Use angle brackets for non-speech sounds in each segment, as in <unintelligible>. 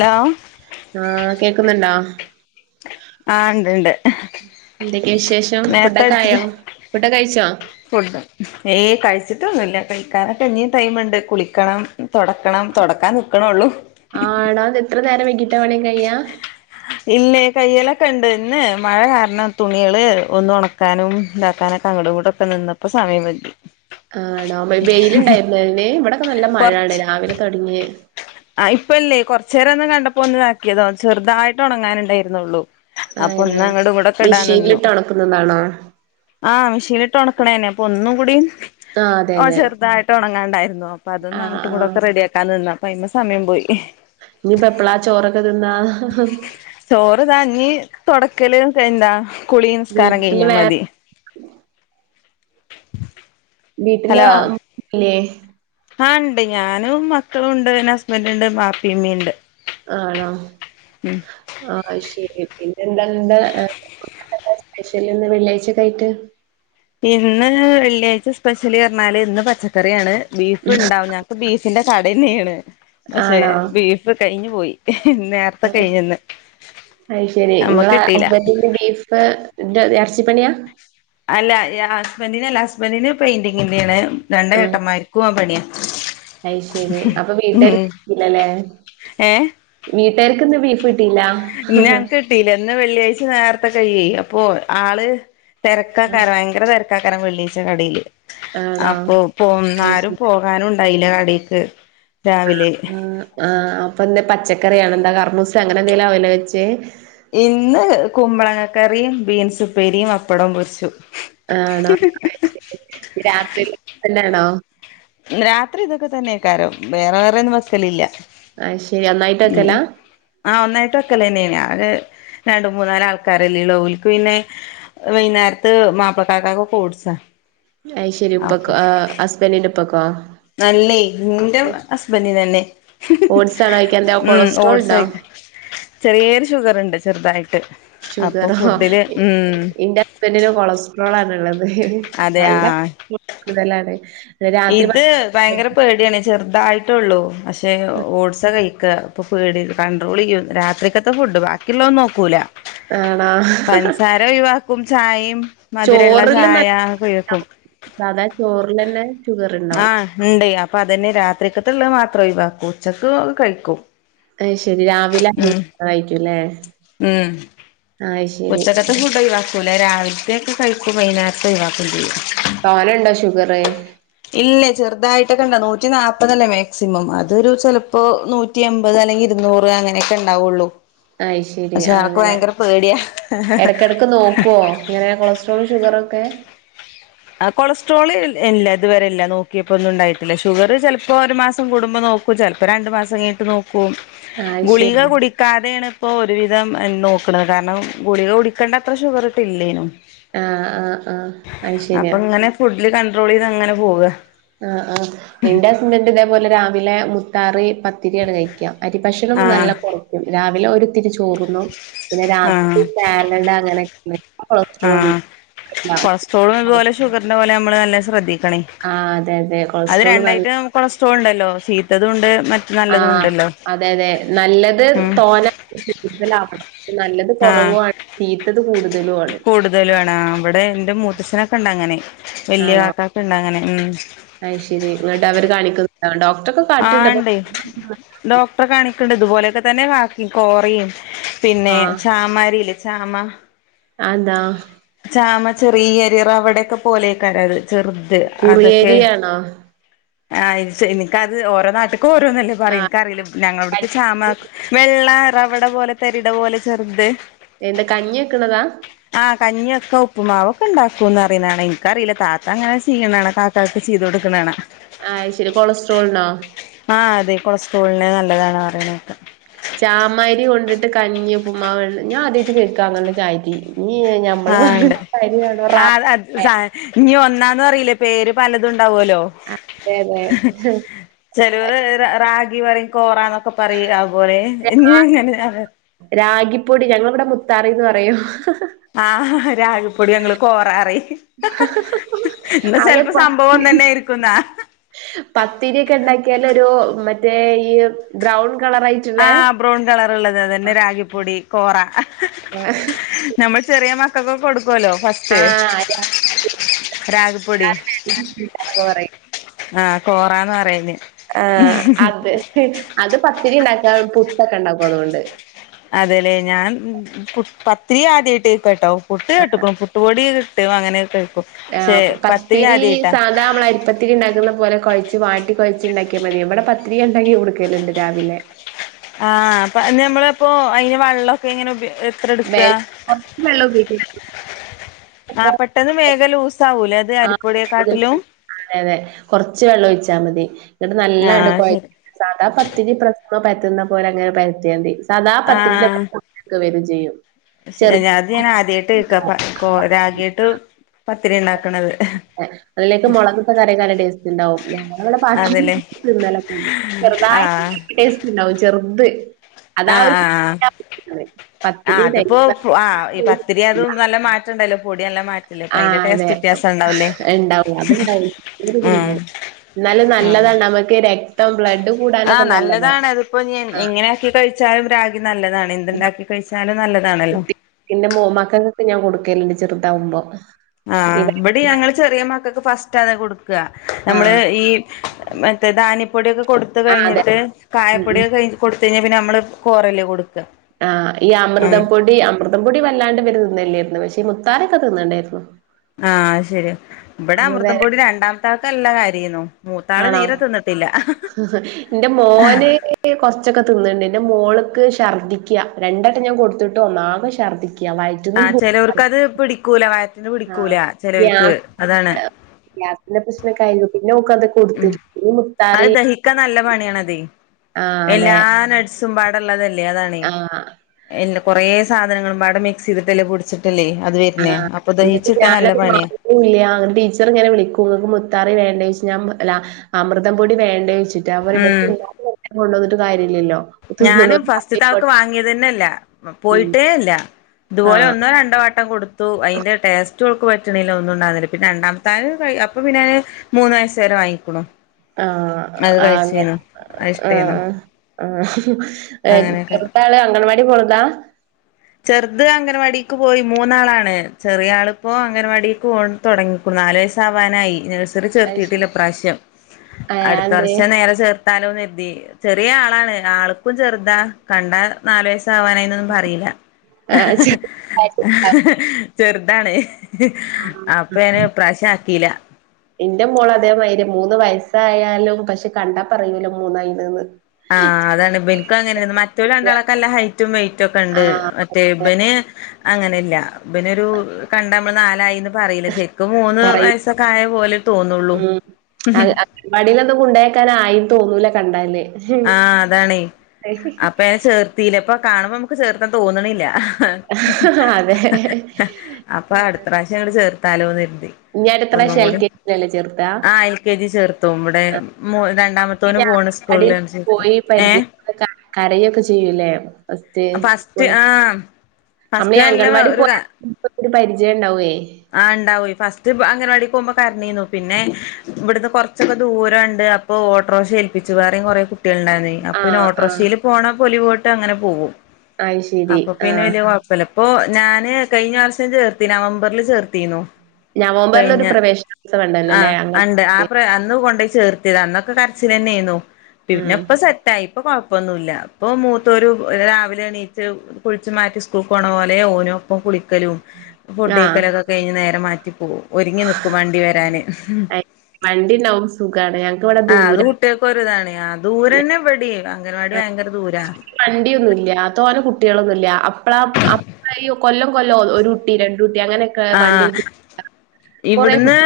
Law ആ കേക്കുന്നുണ്ടോ? ആഹ് ഇണ്ട്ണ്ട് എന്തൊക്കെ വിശേഷം ഫുഡൊക്കൊ ആയോ ഫുഡൊക്കെ കഴിച്ചോ? ഫുഡ് ഏ കഴിച്ചിട്ടൊന്നുല്ല കഴിക്കാനൊക്കെ ഇനിയ ടൈമ്ണ്ട് കുളിക്കണം തെടക്കണം തെടക്കാൻ നിക്കണള്ളൂ ആ ടാ ഇത് ഇത്ര നേരം വൈകിട്ടാ പണിക്കെ കയ്യാ ഇല്ലേ കയ്യലൊക്കെ ഇണ്ട് ഇന്ന് മഴ കാരണം തുണികള് ഒന്നു ഒണക്കാനും ഇതാക്കാനുംക്കെ അങ്ങടും ഇങ്ങടും നിന്നപ്പ സമയം കഴി ആണോ ബെയിലുണ്ടായിരുന്നെന് ഇവിടെക്കെ നല്ല മഴണ് കൊറച്ച് രാവിലെ തെടങ്ങ്യേ ആ ഇപ്പല്ലേ കൊറച്ചോരം ഒന്ന് കണ്ടപ്പോ ഒന്നാക്കിയതാവും ചെറുതായിട്ട് ഒണങ്ങാനുണ്ടായിരുന്നെള്ളു അപ്പം അയന്നെ ഒന്ന് അങ്ങടു ഇങ്ങടുക്കെ ഇടാൻ നിന്നു മെഷീനിലിട്ട് ഒണക്കുന്നതാണോ ആഹ് മിഷീനിട്ട് ഒണക്ക്ണന്നെ അപ്പന്നു കുടും ആഹ് അതെ അതെ ചെറുതായിട്ട് ഒണങ്ങാണ്ടായിരുന്നു അപ്പ അതൊന്ന് ആഹ് അങ്ങട്ടു ആഹ് ങ്ങടക്കെന്ന് റെഡിയാക്കൻ നിന്ന അപ്പ അയ്മെ സമയം പോയി ഇനിപ്പോ എപ്പളാ ചോറൊക്കെ തിന്നാ ചോറ്താ ഞ്ഞി തെടക്കല് എന്താ കുളി നിസ്കാരം വീട്ടില് കഴിഞ്ഞാ വേ മതി വീട്ടില് ല്ലേ ആഹ് ഉണ്ട് ഞാനും മക്കളും ഉണ്ട് എന്റെ ഹസ്ബൻഡ ഉണ്ട് മാപ്പിമ്മുണ്ട് ആണോ ആഹ് ശരി പിന്നെ എന്താന്താ സ്പെഷ്യല ഇന്ന് വെള്ളിയാഴ്ചക്ക ആയിട്ട് ഇന്ന് വെള്ളിയാഴ്ച സ്പെഷ്യലി പറഞ്ഞാല് ഇന്ന് പച്ചക്കറിയാണ് ബീഫ് ഉണ്ടാവും ഞ ബീഫിന്റെ കടന്നെയാണ് പക്ഷെ ബീഫ് കഴിഞ്ഞു പോയി നേ അ ശരി നിങ്ങള നമ്മക്ക് കിട്ടീല്ല അക്ബത്തിന്റെ ബീഫ് എന്താ ഇറച്ചി പണിയാ അല്ല ഹസ്ബന്റിനഅല്ല ഹസ്ബന്റിന് പെയിന്റിങ്ങിന്റൊണ് രണ്ട ഏട്ടമ്മാര് ക്കുആ പണിയ അയ് ശരി അപ്പൊ വീട്ടുകാർക്ക്ല്ലല്ലേ ഏ വീട്ടാര്ക്ക് ഇന്ന് ബീഫ് കിട്ടിയില്ല ഞങ്ങക്ക് കിട്ടില്ല ഇന്ന് വെള്ളിയാഴ്ച നേരത്തെ കഴ അപ്പോ ആള് തിരക്കാക്കാര ഭയങ്കര തിരക്കാക്കാര വെള്ളീച്ച കടയില് ആണോ അപ്പൊ അത് പോന്നാരും ശരി പോകാനുണ്ടായില്ല കടേക്ക് രാവിലെ ആഹ് അപ്പൊന്ന പച്ചക്കറിയാണ് എന്താ കറമൂസ അങ്ങനെ എന്തെലും ആല വെച്ച് ഇന്ന് കുമ്പളങ്ങ കറിയും ബീൻസ് ഉപ്പേരിയും പപ്പടം പൊരിച്ചു ആണോ രാത്രി തന്നെയാണോ രാത്രി ഇതൊക്കെ തന്നെയക്കാരം വേറെ വേറെന്നും വെക്കലില്ല ആഹ് ശെരി നന്നായിട്ട് വക്കലാ ആ ഒന്നായിട്ടും വെക്കല്ലേ തന്നെയ രണ്ട മൂന്നരം ആൾക്കാരല്ലേള്ളോ ഓൽക്ക് പിന്നെ വൈന്നേരത്ത് മാപ്പിൾകാക്കാക്ക് ഫ്രൂട്സ ഐശ്ശരി ഉപ്പൊക്ക ആ ഹസ്ബൻഡിന്റെ ഇപ്പക്കോ അല്ലേ ഇന്റെ ഹസ്ബന്റിനെന്നെ ഓട്സ് ആണോ കഴിക്കാ എന്താ ഉം കൊളസ്ട്രോൾ ഉണ്ടോ ഓഡ്സ്യ ചെറിയൊരു ഷുഗർണ്ട് ചെർതായിട്ട് അപ്പൊ ഫുഡില് ഉം പിന്നെ കൊളസ്ട്രോൾ ആണ്ള്ളത് അതെ നല്ല ആഹ് കൊള്ടോൾ കൂടുതലാണ് രാത്രി ഇത് ഭക്ഷണം ഭയങ്കര പേടിയാണ് ചെറുതായിട്ടുള്ളൂ പക്ഷെ ഓഡ്സ കഴിക്ക ഇപ്പോൾ പേടി കൺട്രോൾ ചെയ്യും രാത്രിക്കകത്തെ ഫുഡ് ബാക്കിള്ളന്ന് നോക്കൂല്ല ആണോ? പൻസാര ഒയിവ ക്കും ചായയും മധുരള്ള ചോറില് ചായ നല്ല കുയക്കും സാധാ ചോറിലന്നെ ഷുഗർണ്ടാവും. ആഹ് ഇണ്ടേയ് അപ്പൊ അതന്നെ രാത്രിക്കത്തള്ള മാത്ര ഒഴിവാക്കും ഉച്ചക്ക് കഴിക്കും അയ് ശരി രാവിലെ അ ഉം ആയിക്കല്ലേ ഉം ഒറ്റക്കത്ത് ഫുഡ ഒഴിവാക്കുല്ല രാവിലത്തെയ ഒക്കെ കഴിക്കും വൈകുന്നേരത്ത ഒഴിവാക്കുംണ്ട് ചെയ്യും തോനണ്ടോ ഷുഗറ് ഇല്ലേ ചെറുതായിട്ടൊക്കെണ്ട നൂറ്റി നാല്പ്പതല്ലേ മാക്സിമം അതൊരു ചിലപ്പോ നൂ റ്റി അമ്പത് അല്ലെങ്കിൽ ഇരുന്നൂറ് അങ്ങനെയൊക്കെ ഉണ്ടാവുള്ളൂ പക്ഷെ ആൾക്ക് ഭയങ്കര പേടിയാ ഇടക്കിടക്ക് നോക്കുവോ ഇങ്ങനെ കൊളസ്ട്രോൾ ഷുഗറൊക്കെ ആ കൊളസ്ട്രോള് ഇല്ല ഇതുവരെല്ല നോക്കിയപ്പോ ഒന്നും ഉണ്ടായിട്ടില്ല ഷുഗറ് ചേലപ്പോ ഒരു മാസം കൂടുമ്പോ നോ ചൽപ്പം രണ്ടു മാസം കെയ്ഞ്ട്ട് നോക്കും അയ് ശരി ഗുളിക കുടി ക്കാതേണ് ഇപ്പോ ഒരു വിധം നോക്ണത് കാര്ണം ഗുളിക കുടിക്കേണ്ട അത്ര ഷുഗർ ഇട്ടില്ലേനും. ഏഹ് ആഹ് ആ. അപ്പൊ ങ്ങനെ ഫുഡില് കണ്ടട്രോളീത് അങ്ങനെ പോവ്വാ. ആഹ് ആ ഇന്റെ ഹസ്ബന്റ് ഇതേപോലെ രാവിലെ മുത്താറി പത്തിരിയണ് കഴിക്കാ. അരിഭക്ഷണം നല്ല ആഹ് കൊറയ്ക്കും രാവിലെ ഒരുത്തിരി ചോറുന്നു പിന്നെ രാത്രി ആഹ് ന്താ അങ്ങനെ <unintelligible> കൊളസ്ട്രോൾ ആഹ് ആഹ് കൊളസ്ട്രോളും ഇതുപലെ ഷുഗറിന്റെ പോലെ നമ്മള് നല്ല ശ്രദ്ധിക്കണേയ്. ആഹ് അതെ അതെ. അത് കൊളസ്ട്രോൾ നല്ല രണ്ടയിട്ടം കൊളസ്ട്രോൾ ഉണ്ടല്ലോ ശീത്തത് ഉണ്ട്‌ മ ആഹ് അതെ അതെ നല്ലത് ഉം തോനേ കൂടുതല ആക്കണം. നല്ലത് ആഹ് കൊറവു ആ തീത്തത് കൂടുതലും. ആണ് കൂടുതലും ആണ് അവടെ എന്റെ മൂത്തച്ഛനൊക്കെ ണ്ടഅങ്ങനെ വല്യയ കാക്ക പിണ്ട അങ്ങനെ മ്മ്ഹ്. അയ് ശരി ന്ന്ട്ട് അവര് കാണിക്കുന്ന <unintelligible> ഡോക് ആ ണ്ടേയ് ഡോക്ടറെ കാണിക്ണ്ട് ഇതുപോലെയൊക്കെ തന്നെ കാക്കിം കോറീം പിന്നെ ആഹ് ചാമരിയില്ലേ ചാമ അന്താ? ചാമ ചെറിയ അരി റവടെക്കാ പോലെയ്ക്കാരം അത് ചെറ് അതൊക്കേ കുറിയരിയാണോ അയ് ഷ ഇനിക്ക് അത് ഓരോ നാട്ട് ക്കൊ ഓരോന്നല്ലേ പറയു ക്കറിയില്ല ആഹ് ഞങ്ങളവ്ട്ക്ക് ചാമാ വെള്ള റവടെ പോലെ തരിട പോലെ ചെറ്ത്. എന്താ കഞ്ഞി വക്ക്ണതാ? കഞ്ഞിയൊക്കെ ഉപ്പ്മാവൊക്കെ ണ്ടാക്കുംന്ന് അറിനാണാ ഇൻക്കറിയില്ലട്ടൊ താത്ത അങ്ങനെ ചിയ്യ്നാണാ കാ കാക്ക് ചെയ്ത് കൊടുക്ണാണാ. ആ അയ് ശരി കൊളസ്ട്രോൾണോ? ആഹ് അതെ കൊളസ്ട്രോൾണ് നല്ലതാണ് പറിണെക്കാ. ചാമരി കൊണ്ടിട്ട് കഞ്ഞി പ്പുമ്മാവ് ഞാൻ ആതിയായ്‌ട്ട് കേക്കാ അങ്ങനെ ഒരു അരി ഞ്ഞി ആഹ് ണ്ട് ആ അ സാ ഇനി ഒന്നാന്ന് അറീല്ലേ പേര് പലതും ണ്ടാവുല്ലോ. ആഹ് അതെ അതെ ഹ്. ചേലോര് റ റാഗി പറിം കോറാ ന്നൊക്കെ പറിം അയ്പോലെ രാ ഇഞ്ഞി എങ്ങനെ രാഗിപ്പൊടി ഞങ്ങള ഇവടെ മുത്താറീന്ന് പറയും. ആഹ് രാഗി പൊടി ഞങ്ങള് കോറാ റിം ന്നാ ചെൽപ്പോ സംഭവം ഒന്നെനെയിരിക്കും ന്നാ. പത്തിരിക്കെ ണ്ടാക്കിയാലൊ ഒരു മറ്റേ ഈ ബ്രൗൺ കളർ ആയിട്ടുള്ളേ ആഹ് ബ്രൗൺ കളറ്ള്ളത് അതന്നെ രാഗിപ്പൊടി കോറാ ആഹ്. നമ്മള് ചെറീയേ മക്കകൊക്കേ കൊടുക്കുല്ലോ ഫസ് ആഹ് രാ രാഗിപ്പൊടി <unintelligible> പറിം. ആഹ് കോറാന്ന് പറയും ന്. ആഹ് അത് അത് പത്തിരി ണ്ടാക്കാ പുട്ടൊക്കെ ണ്ടാക്കും അതൊണ്ട്. അതെല്ലെ ഞാൻ പു പത്തിരി ആദ്യായിട്ട് കെയ്ക്കാട്ടൊ പുട്ട് കേട്ട്ക്ണു പു ട്ട് പൊടി കിട്ടും അങ്ങനൊക്കേ കായ്ക്കും. ആഹ് അപ്പ പത്തിരി സാധാ മ്മള അരിപ്പ ത്തിരി ണ്ടാക്കുന്ന പോലെ കൊഴച്ച് വാട്ടി കൊഴച്ച് ണ്ടാക്കിയാ മതി ഇവടെ പത്തിരി ണ്ടെങ്കി കൊടുക്കല്ണ്ട് രാവിലെ. ആഹ് അപ്പൊ നമ്മള പ്പോ അയ്ന് വെള്ളക്കെ ഇങ്ങനെ ഉ <unintelligible> കൊർച് വെള്ള ഒക്കെ ആഹ് പെട്ടെന്ന് മേഗ ലൂസ ആവൂലേ അത് ആഹ് അരിപ്പൊടിയെക്കാട്ടിലും? അതെ അതെ കൊറ്ച്ച് വെള്ളം ഒഴിച്ചാ മതി ന്നിട്ട് നല്ലണ്ട് ആഹ് കൊഴ ശരി സാദാ പത്തിരി പ്രശ്നം പരത്തുന്ന പോല അങ്ങനെ പരത്തിയാമതി സാദാ പത്തിരീന്റെ. ആഹ് ഒക്കെ വരും ചെയ്യും. അത് ഞാൻ ചെറിയ ആദ്യമായിട്ട് കേക്ക രാഗിയിട്ട് പത്തിരി ഉണ്ടാക്കണത്. അത്ലേക്ക് മുളകത്തെ കറി നല്ല ടേസ്റ്റ് ഉണ്ടാവും ഞവിടെ അതല്ലേ <unintelligible> ചെറുതായിട്ട് ആഹ് ടേസ്റ്റ് ഉണ്ടാവും ചെറുത്. അതാ ആഹ് ഒരു ആഹ് ആ പത്തില് അതിപ്പോ ആ പത്തിരി ഇതി അതും നല്ല മാറ്റം ഉണ്ടല്ലോ. പൊടിയല്ലാം മാറ്റി ആ അതെ ഉണ്ടാവും അത്ണ്ടാവും ഉം <unintelligible> എന്നാലും നല്ലതാണ് നമുക്ക് രക്തം ബ്ലഡും. ആ നല്ലതാണ് അതിപ്പോൾ എങ്ങനാക്കി കഴിച്ചാലും രാഗി നല്ലതാണ്. എന്തുണ്ടാക്കി കഴിച്ചാലും നല്ലതാണല്ലോ അല്ലെ എന്റെ മോൻമാർക്ക് ഞാൻ കൊടുക്കാര്ന്ന് ചെറുതാവുമ്പം ആ ഇവിടെ ഞങ്ങള് ചെറിയ മക്കൾക്ക് ഫസ്റ്റ് തന്നെ കൊടു ആ നമ്മൾ ഈ മറ്റേ ധാന്യപ്പൊടിയൊക്കെ കൊടുത്ത് ആ അതെ കഴിഞ്ഞിട്ട് ഉം ഉം കായപ്പൊടി കഴി കൊടുത്ത് കഴിഞ്ഞാ പിന്നെ നമ്മളതന്നല്ലേ കൊടുക്കാ ആഹ് ഈ അമൃതം പൊടി <unintelligible> ആ ശരിയാ ഇവിട അപ്പൊ വെ അമൃതം പൊടി രണ്ടാമത്തെ ആൾക്ക് നല്ല കാര്യമാണ് മൂത്താള് ആണോ തീരെ തിന്നത്തില്ല. എന്റെ മോന് കൊറച്ചൊക്കെ തിന്ന് ന്ണ്ട് ന്റെ മോള് <unintelligible> ആ ചെലോർക്ക് അത് പിടിക്കൂല വയറ്റിന് പിടിക്കൂല ആഹ് ചിലർക്ക് ഗ്യാസ് അതാണ് <unintelligible> ഉം ഈ അത് മുത്താറി ദഹിക്കാൻ നല്ല പണിയാണതെ ആഹ് എല്ലാ അതെ നട്‌സും പാടുള്ളതല്ലേ അതാണ് ആഹ് കുറെ സാധനങ്ങള് മിക്സ് ചെയ്തിട്ട് അതില് പൊടിച്ച് <unintelligible> <unintelligible> ഒരു ടീച്ചർ ഇങ്ങന വിളിക്കും <unintelligible> അമൃതം പൊടി വേണ്ടെന്ന് വെച്ചിട്ടാ അവർ ഇവിടെ ഉം പിള്ളേർക്ക് കഴിക്കാൻ കൊണ്ട് വന്നിട്ട് കാര്യമില്ലല്ലോ ഞാന് ഫസ്റ്റ് ത്താൾക്ക് വാങ്ങിയതേയില്ല ഉം പോയിട്ടേയില്ല ഇത് പോലെ ആഹ് <unintelligible> തട്ടം കൊടുത്തു അതിന്റെ ടേസ്റ്റ് കുട്ടിയോൾക്ക് പറ്റണില്ല ഒന്നും ഉണ്ടാകുന്നില്ല പിന്നെ രണ്ടാമത്ത ആൾ അപ്പൊ പിന്നെ മൂന്ന് വയസ്സു വരെ വാങ്ങിക്കുണു അത് ആഹ് ഇഞ്ചി കഴിച്ചീനു അത് ഇഷ്ടായിന്നു ആഹ് ആ ആ അങ്ങനെയൊക്കെ ചെറുതാള് അംഗൻവാടി പോണതാ ചെറുത് അംഗൻവാടിക്ക് പോയി മൂന്നാളാണ് ചെറിയ ആളിപ്പോ അംഗൻവാടിക്ക് പോകാൻ തുടങ്ങുന്നു നാല് വയസ്സ് ആവറായി ഇത്ര അയ്ശരി ചേർത്തിട്ടില്ല ഇപ്രാവശ്യം ഏഹ് അടുത്ത അതെന്തേ വർഷത്തെ <unintelligible> ചെറിയ ആളാണ് ആൾക്കും ചെറുതാ കണ്ടാ നാലു വയസ്സ് ആവാനായിന്നൊന്നും പറയില്ല ആഹ് <unintelligible> ചെറുതാണ് അപ്പേന് ഈ പ്രാവശ്യം ആക്കില്ല ഇന്റെ മോള് അതേമാതിരിയാ <unintelligible> ആ അതാണ് ഇവനിക്കും അങ്ങനെയാണ് മറ്റാൾക്ക് രണ്ടാൾക്ക് നല്ല ഹൈറ്റും വെറ്റും ഒക്കെ ഉണ്ട് ആഹ് ശേ അതെ ഇവന് അങ്ങനില്ല ഇവനൊരു <unintelligible> പറയില്ല ശരിക്കും മൂന്ന് പറയും വയസ്സൊക്കെ ആയ പോലെ തോന്നുള്ളൂ <unintelligible> ആയി തോന്നൂല്ല കണ്ടാല് ആഅതാണേ അപ്പം അതിനേ ചേർത്തില്ല അപ്പൊ കാണുമ്പോ നമ്മുക്ക് ചേർക്കാൻ തോന്നണില്ല ഹ് ഹാ അതേ അപ്പൊ അടുത്തപ്രാവശ്യം ഞങ്ങള്ചേർത്താലോന്ന് കരുതി <unintelligible> ൽകെജി ചേർത്തു ഇവിടെ രണ്ടാമത്തോനെ പിന്നെ പോണ സ്കൂളിൽ അംഗൻവാടിയിൽ പോയി പരിജയ <unintelligible> കരയുവൊക്കെ ചെയൂലെ ഫസ്റ്റ് <unintelligible> ആഹ് നമ്മള് ഫസ്റ്റ് ഈ നല്ല അംഗൻവാടി പോയ ഒരു പോലൊരു പരിചയം ഉണ്ടാവേ ആഹ് ഇണ്ടാവേ ഫസ്റ്റ് അങ്കണവാടി പോകുമ്പം കരഞ്ഞീനു പിന്നെ ഇവടന്ന് കുറച്ചങ്ങു ദൂരണ്ട് ഇപ്പോ ഒട്ട്രോക്ഷ ഏൽപ്പിച്ചു വേറെ കൊറേം കുട്ടികളുണ്ടാരുന്നേ അപ്പൊ പിന്നെ ആഹ് ആഹ് ഓട്രോക്ഷയില് പോണേ പോല് പോയിട്ടങ്ങനെ പോകും അയ് ശരി അപ്പോ പിന്നെ ആഹ് ചിലപ്പോ ഞാന് കഴിഞ്ഞ വർഷം ചേർത്തിന് നവംബറിൽ ചേർത്തിന്നു നവംബറിലൊരു കഴിഞ്ഞ പ്രവേശനോത്സവം ഉണ്ടല്ലോല്ലേ ആഹ് ണ്ട് ആഹ് അംഗൻവാടിക്ക് പ്ര അന്ന് കൊണ്ടോയി ചേർത്തിരുന്നു അന്നൊക്കെ കരച്ചില് തന്നെ ആയിന്നു പിന്നെ ഉം ഇപ്പൊ സെ റ്റായി ഇപ്പോ കൊഴപ്പൊന്നുല്ല ഇപ്പൊ മൂത്തോരു രാവിലെ എണീറ്റ് കുളിച്ച് മാറ്റി സ്‌കൂളിക്ക് പോണ പോലെ ഓനും ഒപ്പം കുളിക്കും ക്കാലും ആഹ് <unintelligible> കഴിഞ്ഞ് നേരെ മാറ്റി പോകും ഒരുങ്ങി നിക്കും വണ്ടി വരാന് അയ് വണ്ടി ഉണ്ടാവും സുഖാണ് ഞങ്ങക്ക് ഇവിടെ ആഹ് അത് ദൂര കുട്ടിയക്കെ ഒരിതാണ് ദൂരെ തന്നെ ഇവിടെയുംഅംഗൻവാടി ഭയങ്കര ദൂരാ വണ്ടിയൊന്നും ഇല്ല തോന കുട്ടികളൊന്നു ഇല്ല അപ്പളാ അപ്പ് അയ്യോ കൊല്ലംകൊല്ലംഒരു കുട്ടി രണ്ടുട്ടി അങ്ങനെ ആഹ് കു ഇവിടുന്ന്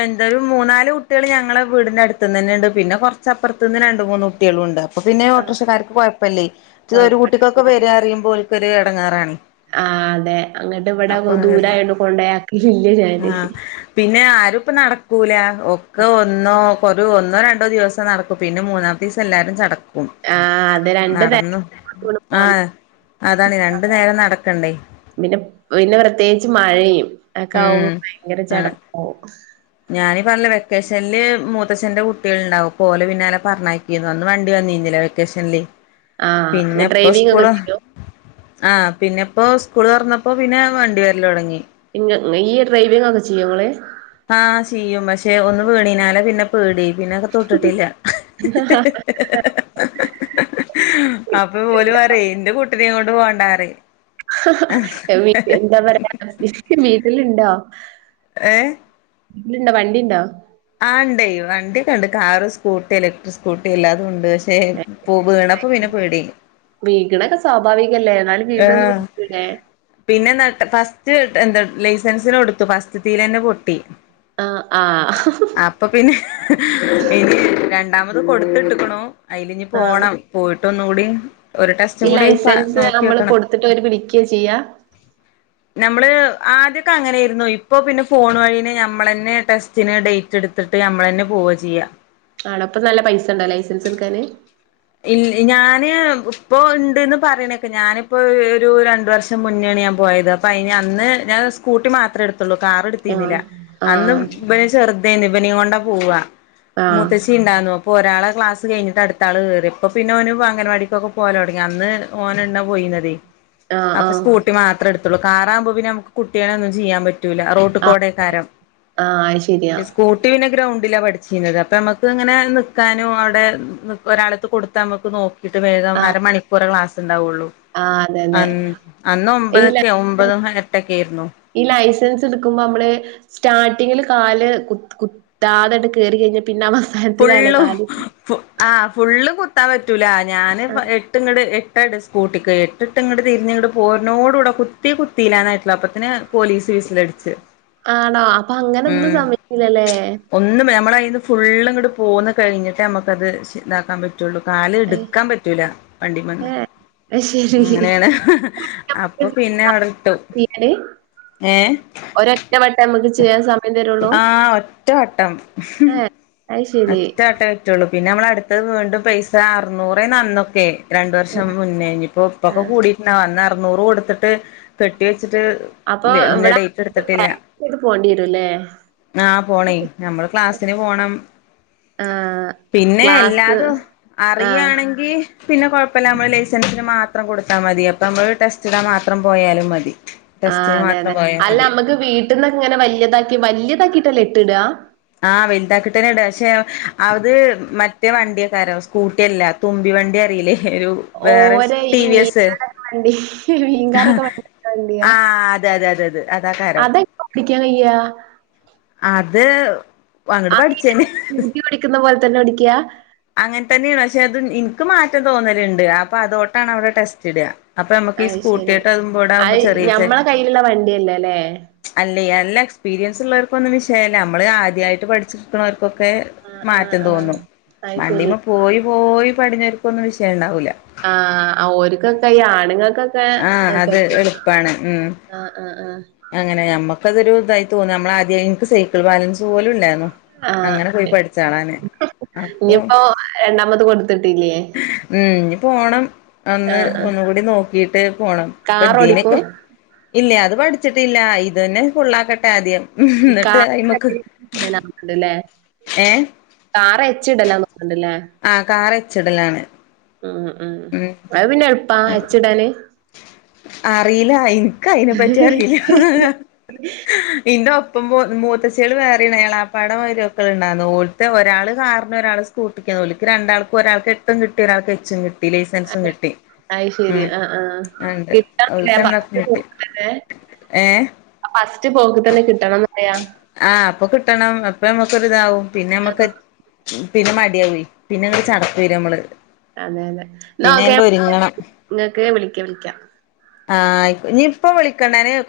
എന്ത് ഒരു മൂന്നാല് കുട്ടികള് ഞങ്ങളെ വീടിന്റെ അടുത്ത് നിന്ന് തന്നെ ഉണ്ട് പിന്നെ കുറച്ചപ്പുറത്ത്ന്ന് രണ്ട് മൂന്ന് കു ട്ടികളും ഉണ്ട് അപ്പൊ ആഹ് പിന്നെഓട്ടോറിക്ഷക്കാര്ക്ക് കൊയപ്പല്ലേ മറ്റേത് ഒരു കുട്ടിക്കൊക്കെ കൊഴപ്പല്ല വരാറയുമ്പോ ഒര് ഒരു എടങ്ങേറാണ് ആഹ് അതെ അങ്ങട്ട് ഇവടെ അപ്പൊ അങ്ങനെല്ല ദൂരായോണ്ട് കൊണ്ടോയാക്കലില്ലേ ഞാന് ആഹ് പിന്നെ ആരും ഇപ്പ നടക്കൂല ഒക്കെ ഒന്നോ ഒരു ഒന്നോ രണ്ടോ ദിവസം നടക്കും പിന്നെ മൂന്നാമത്തിസം എല്ലാരും ചടക്കും ആഹ് അത് രണ്ട് നേരം നടന്നു കൊണ്ട് പോണ്ട ആഹ് അതാണ് രണ്ടു നേരം നടക്കണ്ടേ പിന്നെ പിന്നെ പ്രത്യേകിച്ച് മഴയും ഒക്കെ ഉം ആകുമ്പോ ഭയങ്കര ആണ് ചടപ്പാവും ഞാനീ പറഞ്ഞ് വെക്കേഷനില് മൂത്തച്ഛന്റെ കുട്ടികൾ ഉണ്ടാവും അപ്പം ഓലെ പിന്നാലെ പറഞ്ഞയ ക്കുംന്ന് അന്ന് വണ്ടി വന്നിന്നില വെക്കേഷനില് ആഹ് ഇങ്ങ പിന്നെ ഇപ്പൊ ഡ്രൈവിംഗ് സ്കൂൾ ഒക്കെ ചെയ്യോ ആഹ് പിന്നെ ഇപ്പോ സ്കൂള് തുറന്നപ്പോ പിന്നെ വണ്ടി വരല് തൊടങ്ങി ഇങ്ങ ഈ ഡ്രൈവിംഗ് ഒക്കെ ചെയ്യോ ഇങ്ങള് ആഹ് ചെയ്യും പക്ഷെ ഒന്ന് വീണിനാല് പിന്നെ പേടി പിന്നെ അത് തൊട്ടിട്ടില്ല <unintelligible> അപ്പ ഓലു പറയേ ന്റെ കുട്ടിനെ കൊണ്ട് പോകണ്ടാ പറയും എന്താ പറയാ <unintelligible> വീട്ടില് ഇണ്ടോ ഏഹ് ഇണ്ടോ വണ്ടിയിണ്ടോ ആഹ് ഇണ്ട് വണ്ടിക്കെ ണ്ട് കാറ് സ്കൂട്ടി ഇലക്ട്രിക് സ്‌കൂട്ടി എല്ലാതുംണ്ട് ക്ഷേ <unintelligible> വീണും അപ്പ പിന്നെ പേടിയായ് വീഗണൊക്കെ സ്വാഭാവികല്ലേ എന്നാലും വീണ്ടൊന്ന് ആഹ് പഠിക്കൂലേ പിന്നെ എന്ത്ട്ടാ ഫസ്റ്റ് എന്താ ലൈസൻസിന് കൊടുത്തു ഫസ്റ്റത്തിലെനന്നെ പൊട്ടി ആഹ് ആഹ് അപ്പൊ പിന്നെ ഇനി രണ്ടാമത് കൊടുത്ത് ഇട്ടക്കണു അയിലിനി ആഹ് പോണം പോയിട്ട് ഒന്നുകൂടി ഒരു ടെസ്റ്റും ഈ കൂടി പ ലൈസൻസ് നോ നമ്മള് കൊടുത്തിട്ട് അവര് വിളിക്കയാ ചെയ്യാ നമ്മള് ആദ്യൊക്കെ അങ്ങനെയിരുന്നു ഇപ്പൊ പിന്നെ ഫോൺ വഴീനെ നമ്മള് തന്നെ ടെസ്റ്റിന് ഡേറ്റ് എടുത്ത് ത്തിട്ട് നമ്മൾ തന്നെ പോവാ ചെയ്യ ആണോ ഇപ്പോ നല്ല പൈസ ഉണ്ടോ ലൈസൻസ് എടുക്കാന്? ഇ ഞാന് ഇപ്പൊ ഉണ്ട്ന്ന് പറയണേ കേക്കാം. ഞാനിപ്പോ ഒരു രണ്ടു വർഷം മുന്നാണ് ഞാൻ പോയത് അപ്പ അതിന് അന്ന് ഞാൻ സ്കൂട്ടി മാത്രം എടുത്ത ള്ളു. കാർ ആഹ് എടുത്തിരുന്നില്ല അന്നും ആഹ് ഇവൻ ചെറുതേന്ന് ഇവനെ കൊണ്ടാ പോവാ ആഹ് മുത്തേച്ചി ഉണ്ടായിരുന്നു. അപ്പം ഒരാളുടെ ക്ലാസ് കഴിഞ്ഞിട്ട് അടുത്താള് കേറി. അപ്പൊ പിന്നെ ഓന് അംഗൻവാടിക്കൊക്കെ പോവല് തൊടങ്ങി അന്ന് ഓന് എന്നെ പോയിനതെ ആഹ് അപ്പൊ ആഹ് സ്കൂ കൂട്ടി മാത്രേ എടുത്തുള്ളൂ കാറാവുമ്പ പിന്ന നമ്മക്ക് കുട്ടികളെ ഒന്നും ചെയ്യാൻ പറ്റ് റ്റൂല്ല ആഹ് റോട്ട്കൂടായിക്കാരം ആഹ് അത് ശരിയാ സ്കൂട്ടി പിന്നെ ഗ്രൗണ്ടിലാണ് പഠിച്ചീനത് അപ്പം ഞമ്മക്ക് ഇങ്ങനെ നിക്കാനും അവടെ നിക്ക് ഒരാളെട്ത്ത് കൊടുത്ത് ത്ത് നമ്മക്ക് നോക്കീട്ട് വേഗം ആഹ് അരമണിക്കൂറെ ക്ലാസ് ഉണ്ടാവുള്ളൂ. ആഹ് അതെ അതെ അൻ അന്ന് ഈ ലൈ ഒമ്പതൊക്കെ ഒമ്പതും എട്ടൊക്കെ ആയിരുന്നു. ഈ ലൈസൻസ് എടുക്കുമ്പോ നമ്മള് സ്റ്റാർട്ടിങ്ങില് കാല് കുത്ത് കുത്താതെ ആട്ട് കേറി കഴിഞ്ഞാ പിന്നെ അവസാനത്തിലാല്ലേ കാല് ഫു ആഹ് ഫുള്ള് കുത്താൻ പറ്റൂല ഞാന് ഫ ആഹ് എട്ട് എട്ട് ഇങ്ങട് എട്ടാടാ സ്കൂട്ടിക്ക് എട്ടിട്ട് ഇങ്ങട് തിരിഞ്ഞിങ്ങട് പോരണോടു കൂടെ കുത്തി കുത്തിയില്ല എന്നായിട്ടുള്ളു അപ്പത്തിന് പോലീസ് വിസിലടിച്ച് ആണോ അപ്പൊ അങ്ങനെ ഒന്നും ഉം സമ്മയ്ക്കൂല്ലല്ലേ ഒന്നും ഞമ്മള് അയ്ന്ന് ഫുള്ളും ഇങ്ങട് പോന്ന് കഴിഞ്ഞിട്ടെ നമ്മക്കത് ശെ ഇതാക്കാൻ പറ്റു പറ്റുള്ളൂ കാല് ഏഹ് എട്ക്കാൻ പറ്റൂല വണ്ടീമ്മന്ന് ഏഹ് അത് ശരി ഉം അങ്ങനെയാണ് നമുക്ക് അപ്പൊ പിന്നെ അവിടെ ഇട്ടു <unintelligible> ഏഹ് ഒറ്റ വട്ടെ നമ്മക്ക് ചെയ്യാൻ സമ ആഹ് ഒറ്റ വട്ടം ഏഹ് അത് ശരി ഒറ്റവട്ടെ പറ്റുള്ളൂ പിന്നെ നമ്മള് അടുത്തത് വീണ്ടും പൈസ അറുന്നൂറേനു അന്നൊക്കെ രണ്ട് വർഷം മുന്നേ ഇഞ്ഞിപ്പോ ഇപ്പൊക്കെ ആഹ് കൂടിട്ടുണ്ടാവും അന്ന് അറുന്നൂറ് കൊടുത്തിട്ട് കെട്ടി വെച്ചിട്ട് അപ്പൊ ഇന്ന ഇവിടെ ഡേറ്റ് എടുത്തിട്ടില്ല <unintelligible> ചെയ്ത് പോണ്ടി വെരൂല്ലേ ആഹ് പോണേ ഞമ്മള് ക്ലാസ്സിന് പോണം ആഹ് പിന്നെ ക്ലാസ് എല്ലാതും ആഹ് അറിയാണെങ്കി പിന്നെ കൊഴപ്പല്ല നമ്മള് ലൈസൻസിന് മാത്രം കൊടുത്താ മതി അപ്പ നമ്മള് ടെസ്റ്റ് ഇടാൻ മാത്രം പോയാലും മതി ആഹ് ടെസ്റ്റിന് അതെ മാത്രം അതെ പോയാൽ അല്ല മതി അമ്മക്ക് വീട്ടിന്ന് ഇങ്ങനെ വല്യതാക്കി വല്യതാക്കീട്ടല്ലേ എട്ടിടാ ആഹ് വൽതാക്കീട്ടന്നെയാ ഇടാ ക്ഷെ അത് മറ്റേ വണ്ടിയാക്കാരം സ്കൂട്ടിയല്ലാ തുമ്പി വണ്ടി അറിയില്ലേ ഒരു വേറെ ഓരെ ടി ഈ വി മീൻ എസ് വണ്ടി ആഹ് മീൻകാരൊക്കെ <unintelligible> വണ്ടിയാ അതെ അതെ അതെ അത് അതാക്കാരം അതൊക് <unintelligible> ഓടിക്കാൻ കയ്യാ? അത് അങ്ങട് പഠിച്ചന്നെ ക്കുന്ന പോലെ തന്നെ പടിക്കാ അങ്ങനെ തന്നെയാണ് പക്ഷെ അത് ഇൻക്ക് മാറ്റം തോന്നലുണ്ട് അപ്പൊ അതോണ്ടാണ് അവിടെ ടെസ്റ്റിടാ അപ്പൊ നമ്മക്ക് ഈ അത് ശരി സ്കൂട്ടിട്ട് അതുമ്പാടെ ആവുമ്പോ അത് ചെറിയ ചെ ഞമ്മളെ കയ്യിലുള്ള വണ്ടിയല്ലേ അല്ലേ അല്ലേ നല്ല എക്സ്പീരിയൻസ് ഇള്ളവർക്കൊന്നും വിഷയല്ല നമ്മള് ആദ്യായിട്ട് പഠിച്ചിരിക്കുണോർക്കൊക്കെ ആ ആ മാറ്റം ആ തോന്നും അത് ശരി വണ്ടീമ്മെ പോയി പോയി പടിഞ്ഞവർക്കൊന്നും വിഷയണ്ടാവൂല ആഹ് ഓര്ക്കൊക്കെ ഈ ആണുങ്ങക്കൊക്കെ ആഹ് അത് പറ്റും എളുപ്പാണ് ഉം ആഹ് ആഹ് ആഹ് അങ്ങനെ നമ്മക്കതൊരു ഇതായി തോന്നെ നമ്മളാ ആദ്യം എനിക്ക് സൈക്കിൾ ബാലൻസ് പോലും ഇല്ലായിരുന്നു ആ അങ്ങനെ പോയി പഠിച്ചാളാ ഞാൻ അപ്പൊ ഇനിയിപ്പോ രണ്ടാമത് കൊടുത്തിട്ടില്ലേ ഉം ഇഞ്ഞി പോണം ആ അന്ന് ആ ഒന്നുകൂടി നോക്കീട്ട് പോണം ഇപ്പൊ കാർ ഇതിയെനൊക്കെ ഓടിക്കും ഇല്ല അത് പഠിച്ചിട്ടില്ല ഇത് തന്നെ ഫുള്ളാക്കട്ടെ ആദ്യം ഈ എന്നിട്ട് കാറ് അയിമക്ക് <unintelligible> ഏഹ് കാറ് എച്ചിടലാന്ന് തോന്ന്ണ്ട്ല്ലേ ആഹ് കാറ് എച്ചിടലാണ്. ഉം ഉം അത് പിന്നെ എളുപ്പാ എച്ചിടല്? അറീല്ല ഇൻക്കയിനെപറ്റി അറീല്ല ഇന്റെ ഒപ്പം മൂ മൂത്തച്ചിയെള് വേറെ ഇണ്ടായി എളാപ്പാടെ മരുമക്കള് ഇണ്ടാരുന്നു ഓൽത്തെ ഒരാള് കാറിന് ഒരാള് സ് സ്കൂട്ടിക്ക് ഓൽക്ക് രണ്ടാൾക്കും ഒരാൾക്ക് എട്ടും കിട്ടി ഒരാൾക്ക് എച്ചും കിട്ടി ലൈസൻസും അത് കിട്ടി ഉം ശരി ആഹ് ആഹ് ആണ്ട് കിട്ടണംല്ലേ ഓൽക്കണ്ടാക്കും ഫസ്റ്റ് കിട്ടി ഏഹ് അ ഫസ്റ്റ് പോക്ക് തന്നെ കിട്ടണംന്നറയാ ആഹ് അപ്പൊ കിട്ടണം അപ്പ ഞമ്മക്കൊരിതാവും പിന്നെ ഞമ്മക്ക് പിന്നെ മടിയായീലേ പിന്നെങ്ങട്ട് ചടപ്പ് വരുമ്മള് അതെ അതെ ന്നാ ഒ കെ ങ്ങക്ക് വിളിക്ക വിളിക്ക ആഹ്‌ അയ്കോ നിപ്പം വിളിക്കണ്ടാന് കൊ